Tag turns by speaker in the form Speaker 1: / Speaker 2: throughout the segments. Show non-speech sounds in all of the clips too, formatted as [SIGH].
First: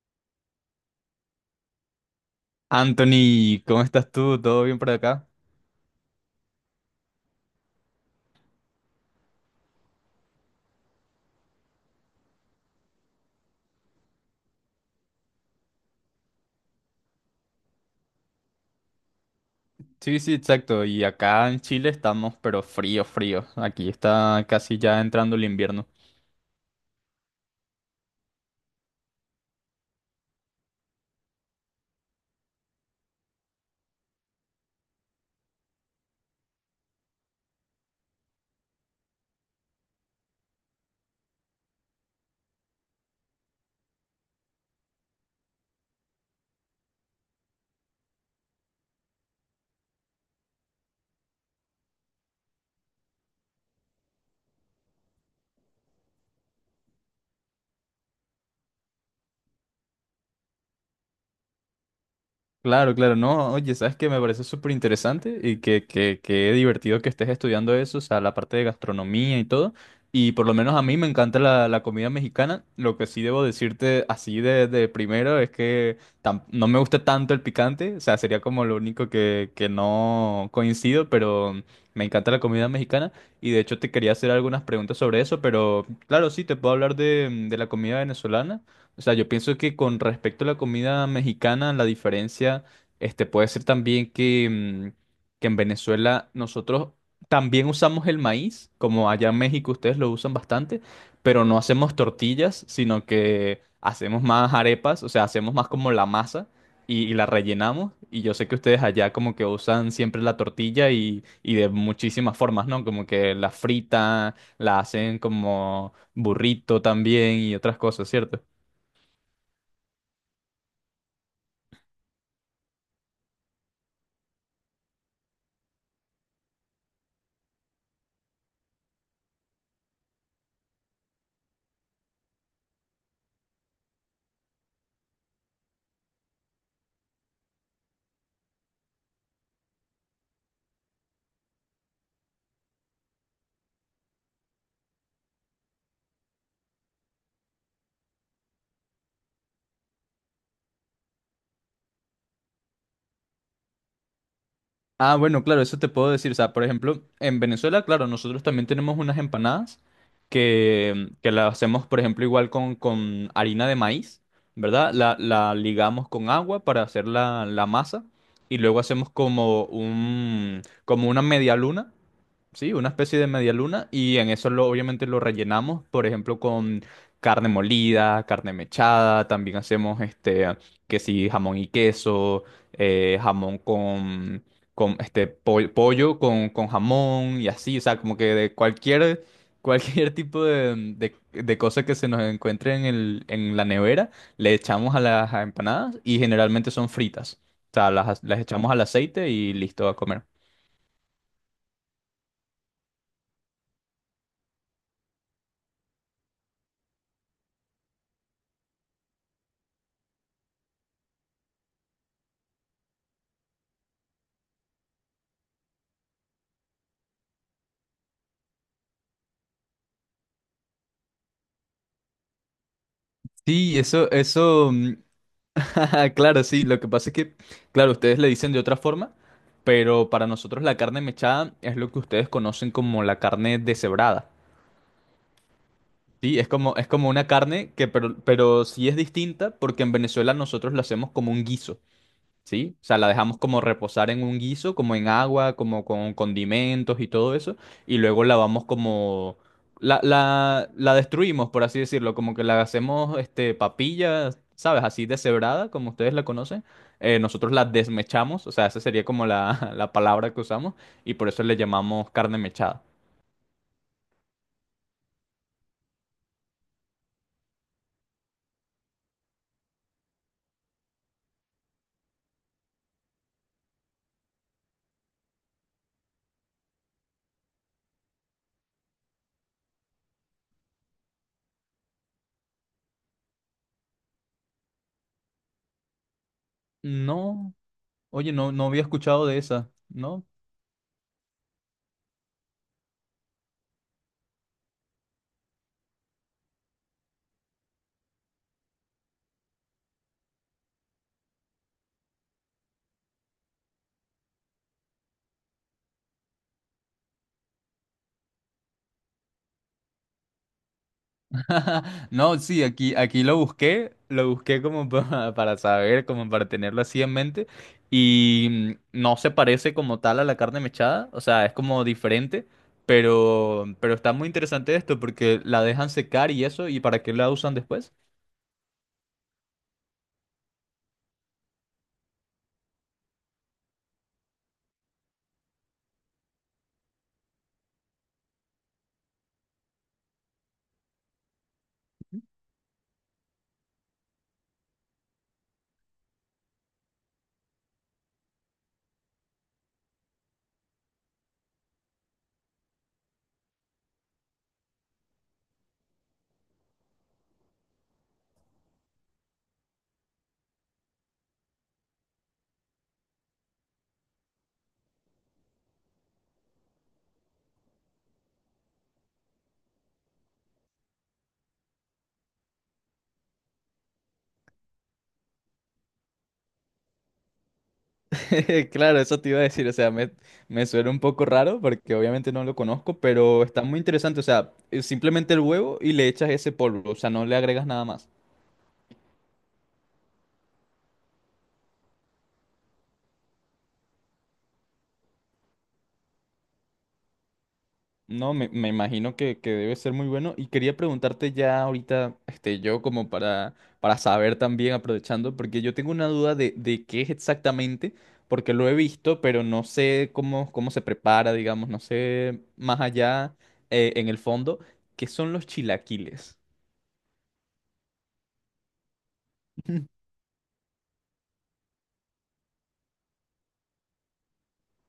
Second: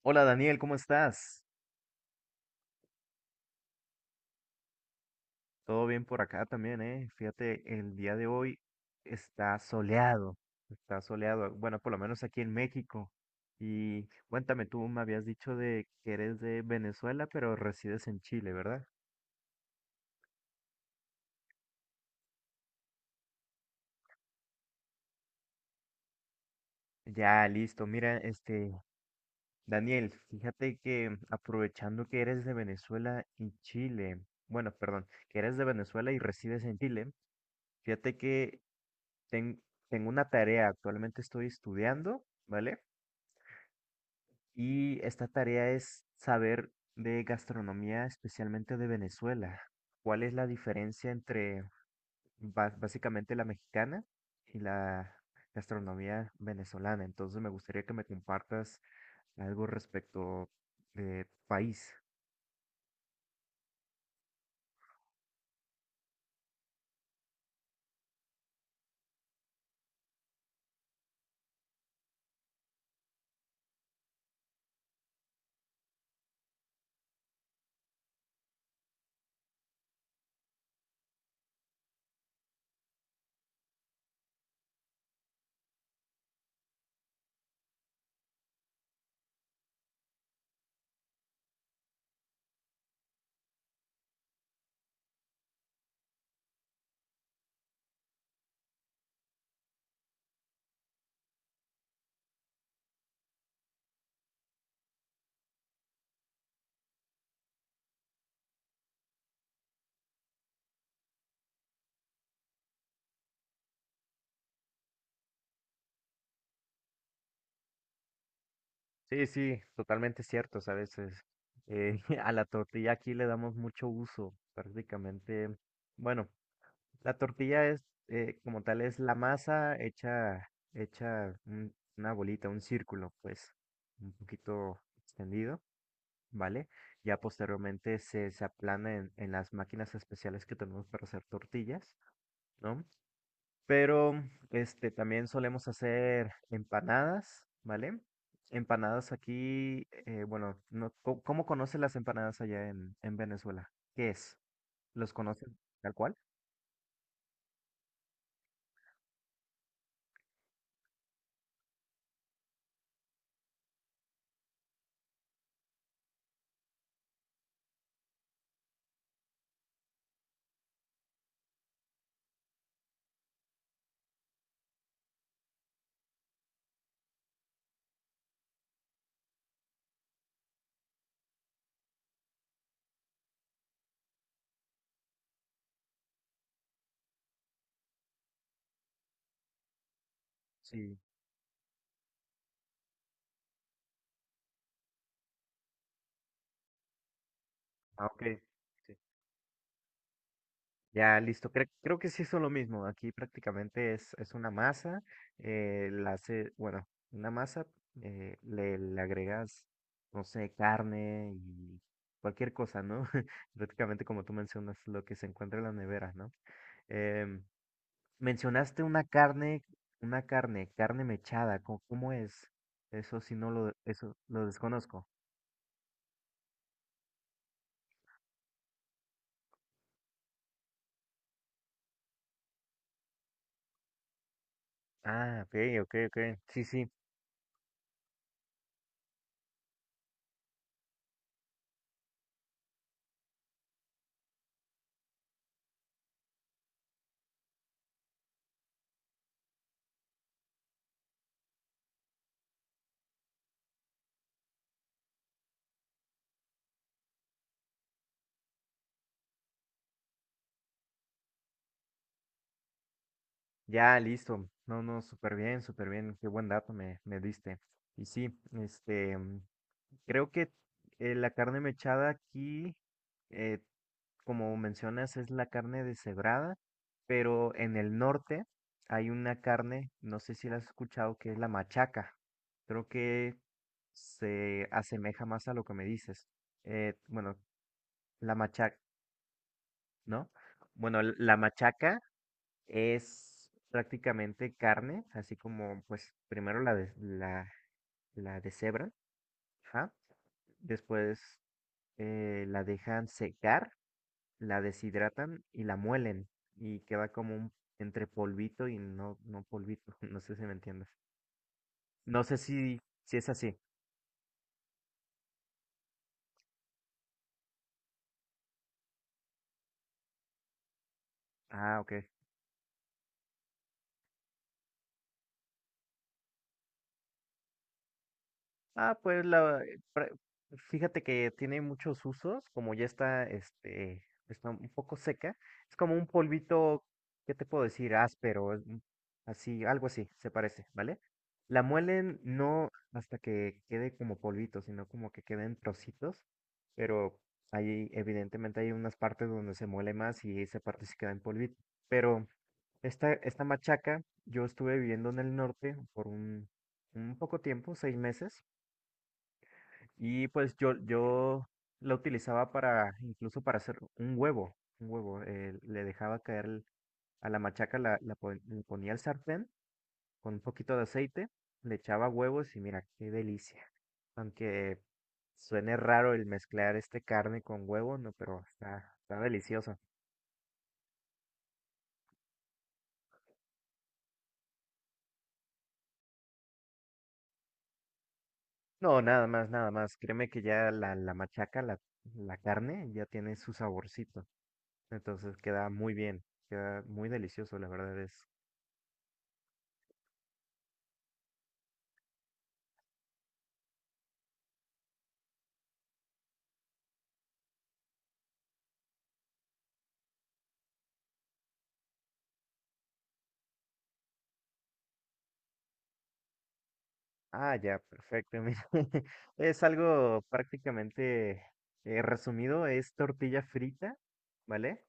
Speaker 1: Hola Daniel, ¿cómo estás?
Speaker 2: Anthony, ¿cómo estás tú? ¿Todo bien por acá?
Speaker 1: Todo bien por acá también, ¿eh? Fíjate, el día de hoy está soleado, está soleado, bueno, por lo menos aquí en México. Y cuéntame, tú me habías dicho de que eres de Venezuela, pero resides en Chile, ¿verdad?
Speaker 2: Sí, sí, exacto. Y acá en Chile estamos, pero frío, frío. Aquí está casi ya entrando el invierno.
Speaker 1: Ya, listo. Mira, Daniel, fíjate que aprovechando que eres de Venezuela y Chile, bueno, perdón, que eres de Venezuela y resides en Chile, fíjate que ten- tengo una tarea, actualmente estoy estudiando, ¿vale? Y esta tarea es saber de gastronomía, especialmente de Venezuela. ¿Cuál es la diferencia entre básicamente la mexicana y la gastronomía venezolana? Entonces me gustaría que me compartas algo respecto de tu país.
Speaker 2: Claro, claro, no, oye, sabes que me parece súper interesante y que divertido que estés estudiando eso, o sea, la parte de gastronomía y todo. Y por lo menos a mí me encanta la comida mexicana. Lo que sí debo decirte así de primero es que no me gusta tanto el picante, o sea, sería como lo único que no coincido, pero me encanta la comida mexicana. Y de hecho te quería hacer algunas preguntas sobre eso, pero claro, sí, te puedo hablar de la comida venezolana. O sea, yo pienso que con respecto a la comida mexicana, la diferencia, este, puede ser también que, mm, que en Venezuela nosotros también usamos el maíz, como allá en México ustedes lo usan bastante, pero no hacemos tortillas, sino que hacemos más arepas, o sea, hacemos más como la masa y la rellenamos. Y yo sé que ustedes allá como que usan siempre la tortilla y de muchísimas formas, ¿no? Como que la fritan, la hacen como burrito también y otras cosas, ¿cierto?
Speaker 1: Sí, sí, totalmente cierto, ¿sabes? Eh, [LAUGHS] a la tortilla aquí le damos mucho uso, prácticamente. Bueno, la tortilla es, como tal, es la masa hecha una bolita, un círculo, pues, un poquito extendido, ¿vale? Ya posteriormente se aplana en las máquinas especiales que tenemos para hacer tortillas, ¿no? Pero, también solemos hacer empanadas, ¿vale? Empanadas aquí, bueno, no, ¿cómo conocen las empanadas allá en Venezuela? ¿Qué es? ¿Los
Speaker 2: Ah, bueno,
Speaker 1: conocen
Speaker 2: claro, eso te
Speaker 1: tal
Speaker 2: puedo
Speaker 1: cual?
Speaker 2: decir. O sea, por ejemplo, en Venezuela, claro, nosotros también tenemos unas empanadas que las hacemos, por ejemplo, igual con harina de maíz, ¿verdad? La ligamos con agua para hacer la masa y luego hacemos como un, como una media luna. Sí, una especie de media luna y en eso lo, obviamente lo rellenamos, por ejemplo, con carne molida, carne mechada, también hacemos este, que sí, jamón y queso, jamón con este, pollo con jamón y así, o sea, como que de cualquier, [LAUGHS] cualquier tipo de,
Speaker 1: Sí.
Speaker 2: de, de cosa que se nos encuentre en el, en la nevera, le echamos a las empanadas y generalmente son fritas, o sea,
Speaker 1: Ah, ok.
Speaker 2: las echamos al
Speaker 1: Sí.
Speaker 2: aceite y listo a comer.
Speaker 1: Ya, listo. Creo que sí son lo mismo. Aquí prácticamente es una masa. La hace, bueno, una masa, le agregas, no sé, carne y cualquier cosa, ¿no? [LAUGHS] Prácticamente como tú mencionas, lo que se encuentra en la nevera, ¿no? Em, mencionaste una carne, carne mechada. ¿Cómo es? Eso sí no lo,
Speaker 2: Sí,
Speaker 1: eso lo desconozco.
Speaker 2: [LAUGHS] claro, sí, lo que pasa es que, claro, ustedes le dicen de otra forma, pero para nosotros la carne mechada es lo que ustedes conocen como la carne deshebrada.
Speaker 1: Ah, ok, ok, ok.
Speaker 2: Sí,
Speaker 1: Sí,
Speaker 2: es
Speaker 1: sí.
Speaker 2: como una carne que, pero sí es distinta porque en Venezuela nosotros la hacemos como un guiso. ¿Sí? O sea, la dejamos como reposar en un guiso, como en agua, como con condimentos y todo eso, y luego la vamos como... La destruimos, por así decirlo, como que la hacemos este, papilla, ¿sabes? Así deshebrada, como ustedes la conocen. Nosotros la desmechamos, o sea, esa sería como la, [LAUGHS] la palabra que usamos, y por eso le llamamos carne mechada.
Speaker 1: Ya, listo. No, no, súper bien, súper bien. Qué buen dato me diste. Y sí, creo que la carne mechada aquí, eh, como mencionas, es la carne deshebrada, pero en el norte hay una carne, no sé si la has escuchado, que es la machaca. Creo que se asemeja más a lo que me dices. Bueno,
Speaker 2: No, oye,
Speaker 1: la
Speaker 2: no, no
Speaker 1: machaca,
Speaker 2: había escuchado de esa, ¿no?
Speaker 1: ¿no? Bueno, la machaca es prácticamente carne, así como pues primero la deshebran, ajá, después la dejan secar, la deshidratan y la muelen y queda entre polvito y no, no polvito, [LAUGHS] no sé si me entiendes.
Speaker 2: [LAUGHS]
Speaker 1: No sé
Speaker 2: No, sí,
Speaker 1: si,
Speaker 2: aquí,
Speaker 1: si
Speaker 2: aquí
Speaker 1: es así.
Speaker 2: lo busqué como [LAUGHS] para saber, como para tenerlo así en mente. Y no se parece como tal a la carne mechada, o sea, es
Speaker 1: Ah,
Speaker 2: como
Speaker 1: ok.
Speaker 2: diferente, pero está muy interesante esto porque la dejan secar y eso, ¿y para qué la usan después?
Speaker 1: Ah, pues fíjate que tiene muchos usos, como ya está un poco seca, es como un polvito, ¿qué te puedo decir? Áspero, así, algo así, se parece, ¿vale? La muelen no hasta que quede como polvito, sino como que quede en trocitos, pero ahí evidentemente hay unas partes donde se muele más y esa parte se queda en polvito. Pero esta machaca, yo estuve viviendo en el norte por un poco tiempo, 6 meses. Y pues yo la utilizaba para, incluso para hacer un huevo. Le dejaba caer a la machaca, le ponía el sartén con un poquito de aceite, le echaba huevos y mira, qué delicia. Aunque suene raro el mezclar este carne con huevo, no, pero
Speaker 2: [LAUGHS]
Speaker 1: está,
Speaker 2: Claro,
Speaker 1: está
Speaker 2: eso te iba a decir, o
Speaker 1: delicioso.
Speaker 2: sea, me suena un poco raro porque obviamente no lo conozco, pero está muy interesante, o sea, es simplemente el huevo y le echas ese polvo, o sea, no le agregas nada más.
Speaker 1: No, nada más, nada más. Créeme que ya la machaca, la carne, ya tiene su saborcito. Entonces queda muy bien, queda muy delicioso, la verdad es.
Speaker 2: No, me imagino que debe ser muy bueno. Y quería preguntarte ya ahorita, este, yo como para saber también, aprovechando, porque yo tengo una duda de qué es exactamente, porque lo he visto, pero no sé cómo, cómo se prepara, digamos, no sé más allá en el fondo, qué son los chilaquiles.
Speaker 1: Ah, ya, perfecto. Mira, [LAUGHS] es
Speaker 2: [LAUGHS]
Speaker 1: algo prácticamente resumido, es tortilla frita, ¿vale?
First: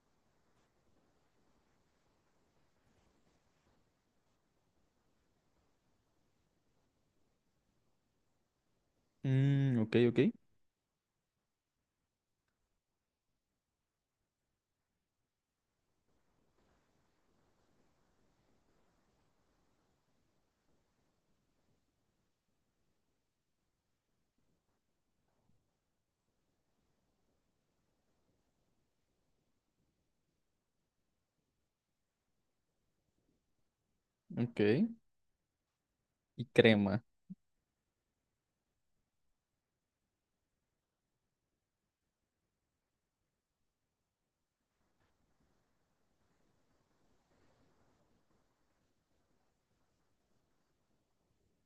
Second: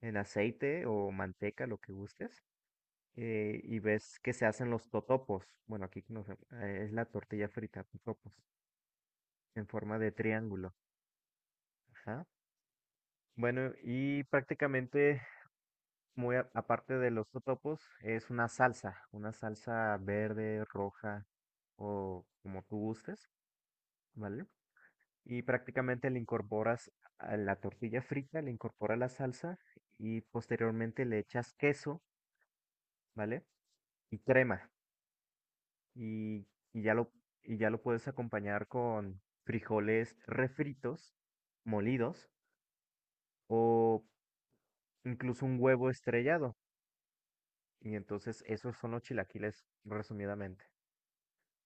Speaker 1: En aceite o manteca, lo que gustes. Y ves que se hacen los totopos. Bueno, aquí es la tortilla frita, totopos, en
Speaker 2: Mm, ok,
Speaker 1: forma de triángulo. Ajá. Bueno, y prácticamente, muy aparte de los totopos, es una salsa verde, roja o como tú gustes, ¿vale? Y prácticamente le incorporas a la tortilla frita, le incorporas la salsa y posteriormente le echas queso, ¿vale? Y
Speaker 2: ok.
Speaker 1: crema
Speaker 2: Y
Speaker 1: y, y ya
Speaker 2: crema.
Speaker 1: lo, y ya lo puedes acompañar con frijoles refritos, molidos o incluso un huevo estrellado. Y entonces esos son los chilaquiles resumidamente.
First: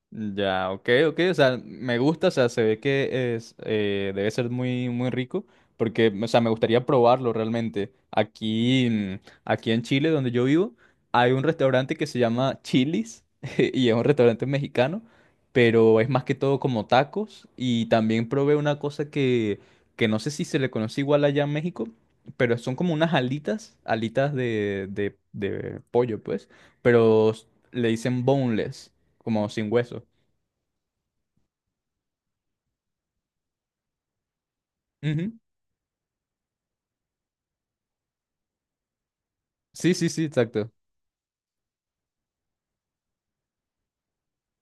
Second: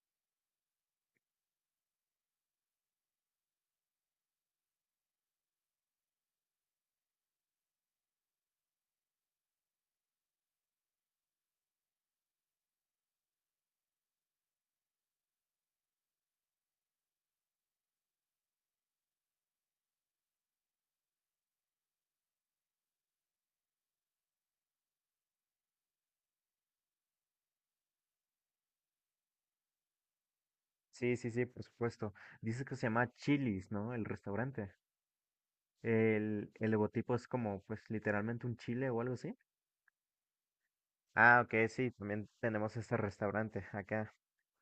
Speaker 2: Ya, ok, ok, o sea, me gusta, o sea, se ve que es, debe ser muy, muy rico, porque, o sea, me gustaría probarlo realmente. Aquí, aquí en Chile, donde yo vivo, hay un restaurante que se llama Chili's, [LAUGHS] y es un restaurante mexicano, pero es más que todo como tacos, y también probé una cosa que no sé si se le conoce igual allá en México, pero son como unas alitas, alitas de pollo, pues, pero le dicen boneless, como sin hueso.
Speaker 1: Sí, sí, sí, por supuesto. Dices que se llama Chili's, ¿no? El restaurante.
Speaker 2: Ujú.
Speaker 1: El logotipo es como, pues, literalmente un chile o algo así.
Speaker 2: Sí, sí, sí, exacto.
Speaker 1: Ah, ok, sí, también tenemos este restaurante acá.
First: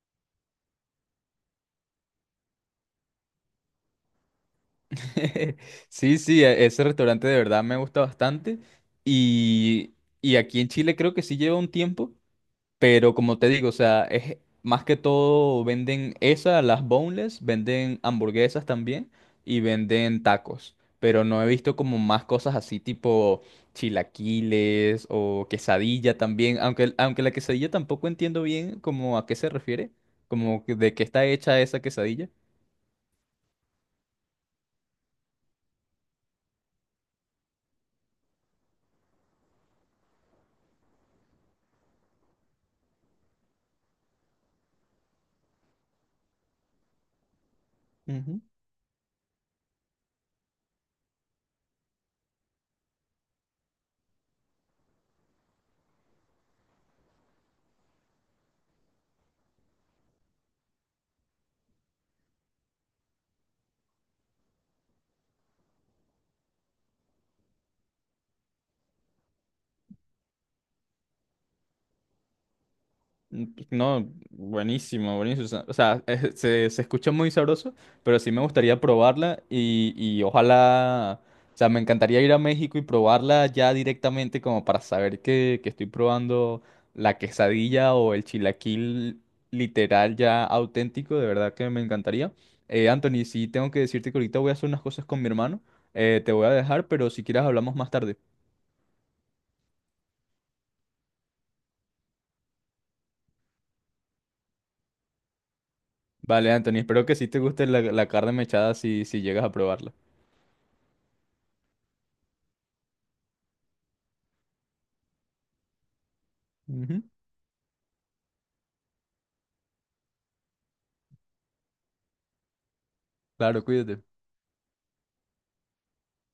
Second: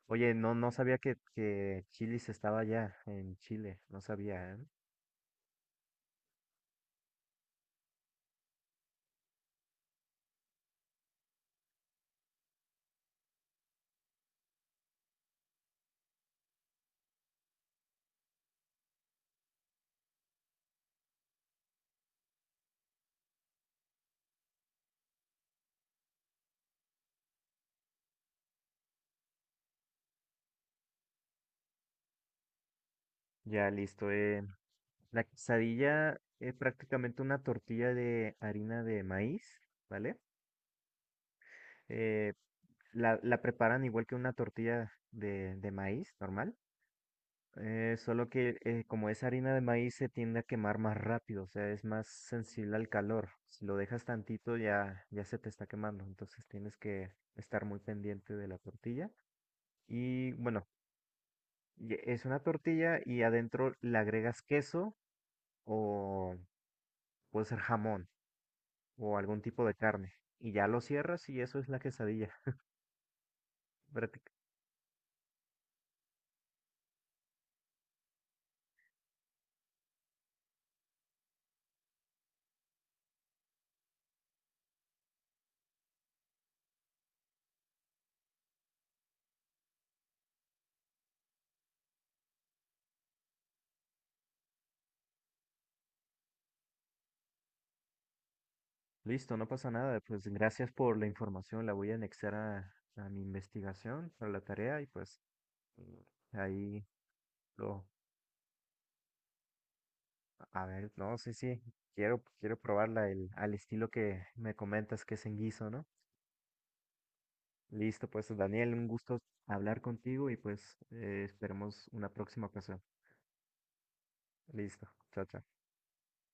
Speaker 1: Oye, no, no sabía que Chili's estaba allá en Chile, no sabía, ¿eh?
Speaker 2: [LAUGHS] Sí, sí, ese restaurante de verdad me gusta bastante. Y, y aquí en Chile creo que sí lleva un tiempo, pero como te digo, o sea, es más que todo venden esa, las boneless, venden hamburguesas también y venden tacos. Pero no he visto como más cosas así tipo chilaquiles o quesadilla también, aunque, aunque la quesadilla tampoco entiendo bien como a qué se refiere, como de qué está hecha esa quesadilla.
Speaker 1: Ya, listo. La quesadilla es prácticamente una tortilla de harina de maíz, ¿vale? Eh, la preparan igual que una tortilla de maíz normal. Solo
Speaker 2: Ujú.
Speaker 1: que como es harina de maíz se tiende a quemar más rápido, o sea, es más sensible al calor. Si lo dejas tantito ya se te está quemando, entonces tienes que estar muy pendiente de la tortilla. Y bueno, y es una tortilla y adentro le agregas queso o puede ser jamón o algún tipo de carne. Y ya lo cierras y eso es la quesadilla.
Speaker 2: Mm, pues, no,
Speaker 1: práctica-
Speaker 2: buenísimo, buenísimo. O sea, se, se escucha muy sabroso, pero sí me gustaría probarla y ojalá, o sea, me encantaría ir a México y probarla ya directamente como para saber que estoy probando la quesadilla o el chilaquil literal ya auténtico, de verdad que me encantaría. Anthony, sí tengo que decirte que ahorita voy a hacer unas cosas con mi hermano, te voy a dejar, pero si quieres hablamos más tarde.
Speaker 1: Listo, no pasa nada. Pues gracias por la información, la voy a anexar a mi investigación, a la tarea y pues. Mm.
Speaker 2: Vale, Anthony,
Speaker 1: Ahí
Speaker 2: espero que sí te guste la,
Speaker 1: lo,
Speaker 2: la carne mechada si, si llegas a probarla.
Speaker 1: a ver, no, sí, sí, quiero probarla al estilo que me comentas que es en guiso, ¿no?
Speaker 2: Ujú.
Speaker 1: Listo, pues Daniel, un gusto hablar contigo y pues esperemos una próxima ocasión.
Speaker 2: Claro, cuídate.
Speaker 1: Listo, chao, chao.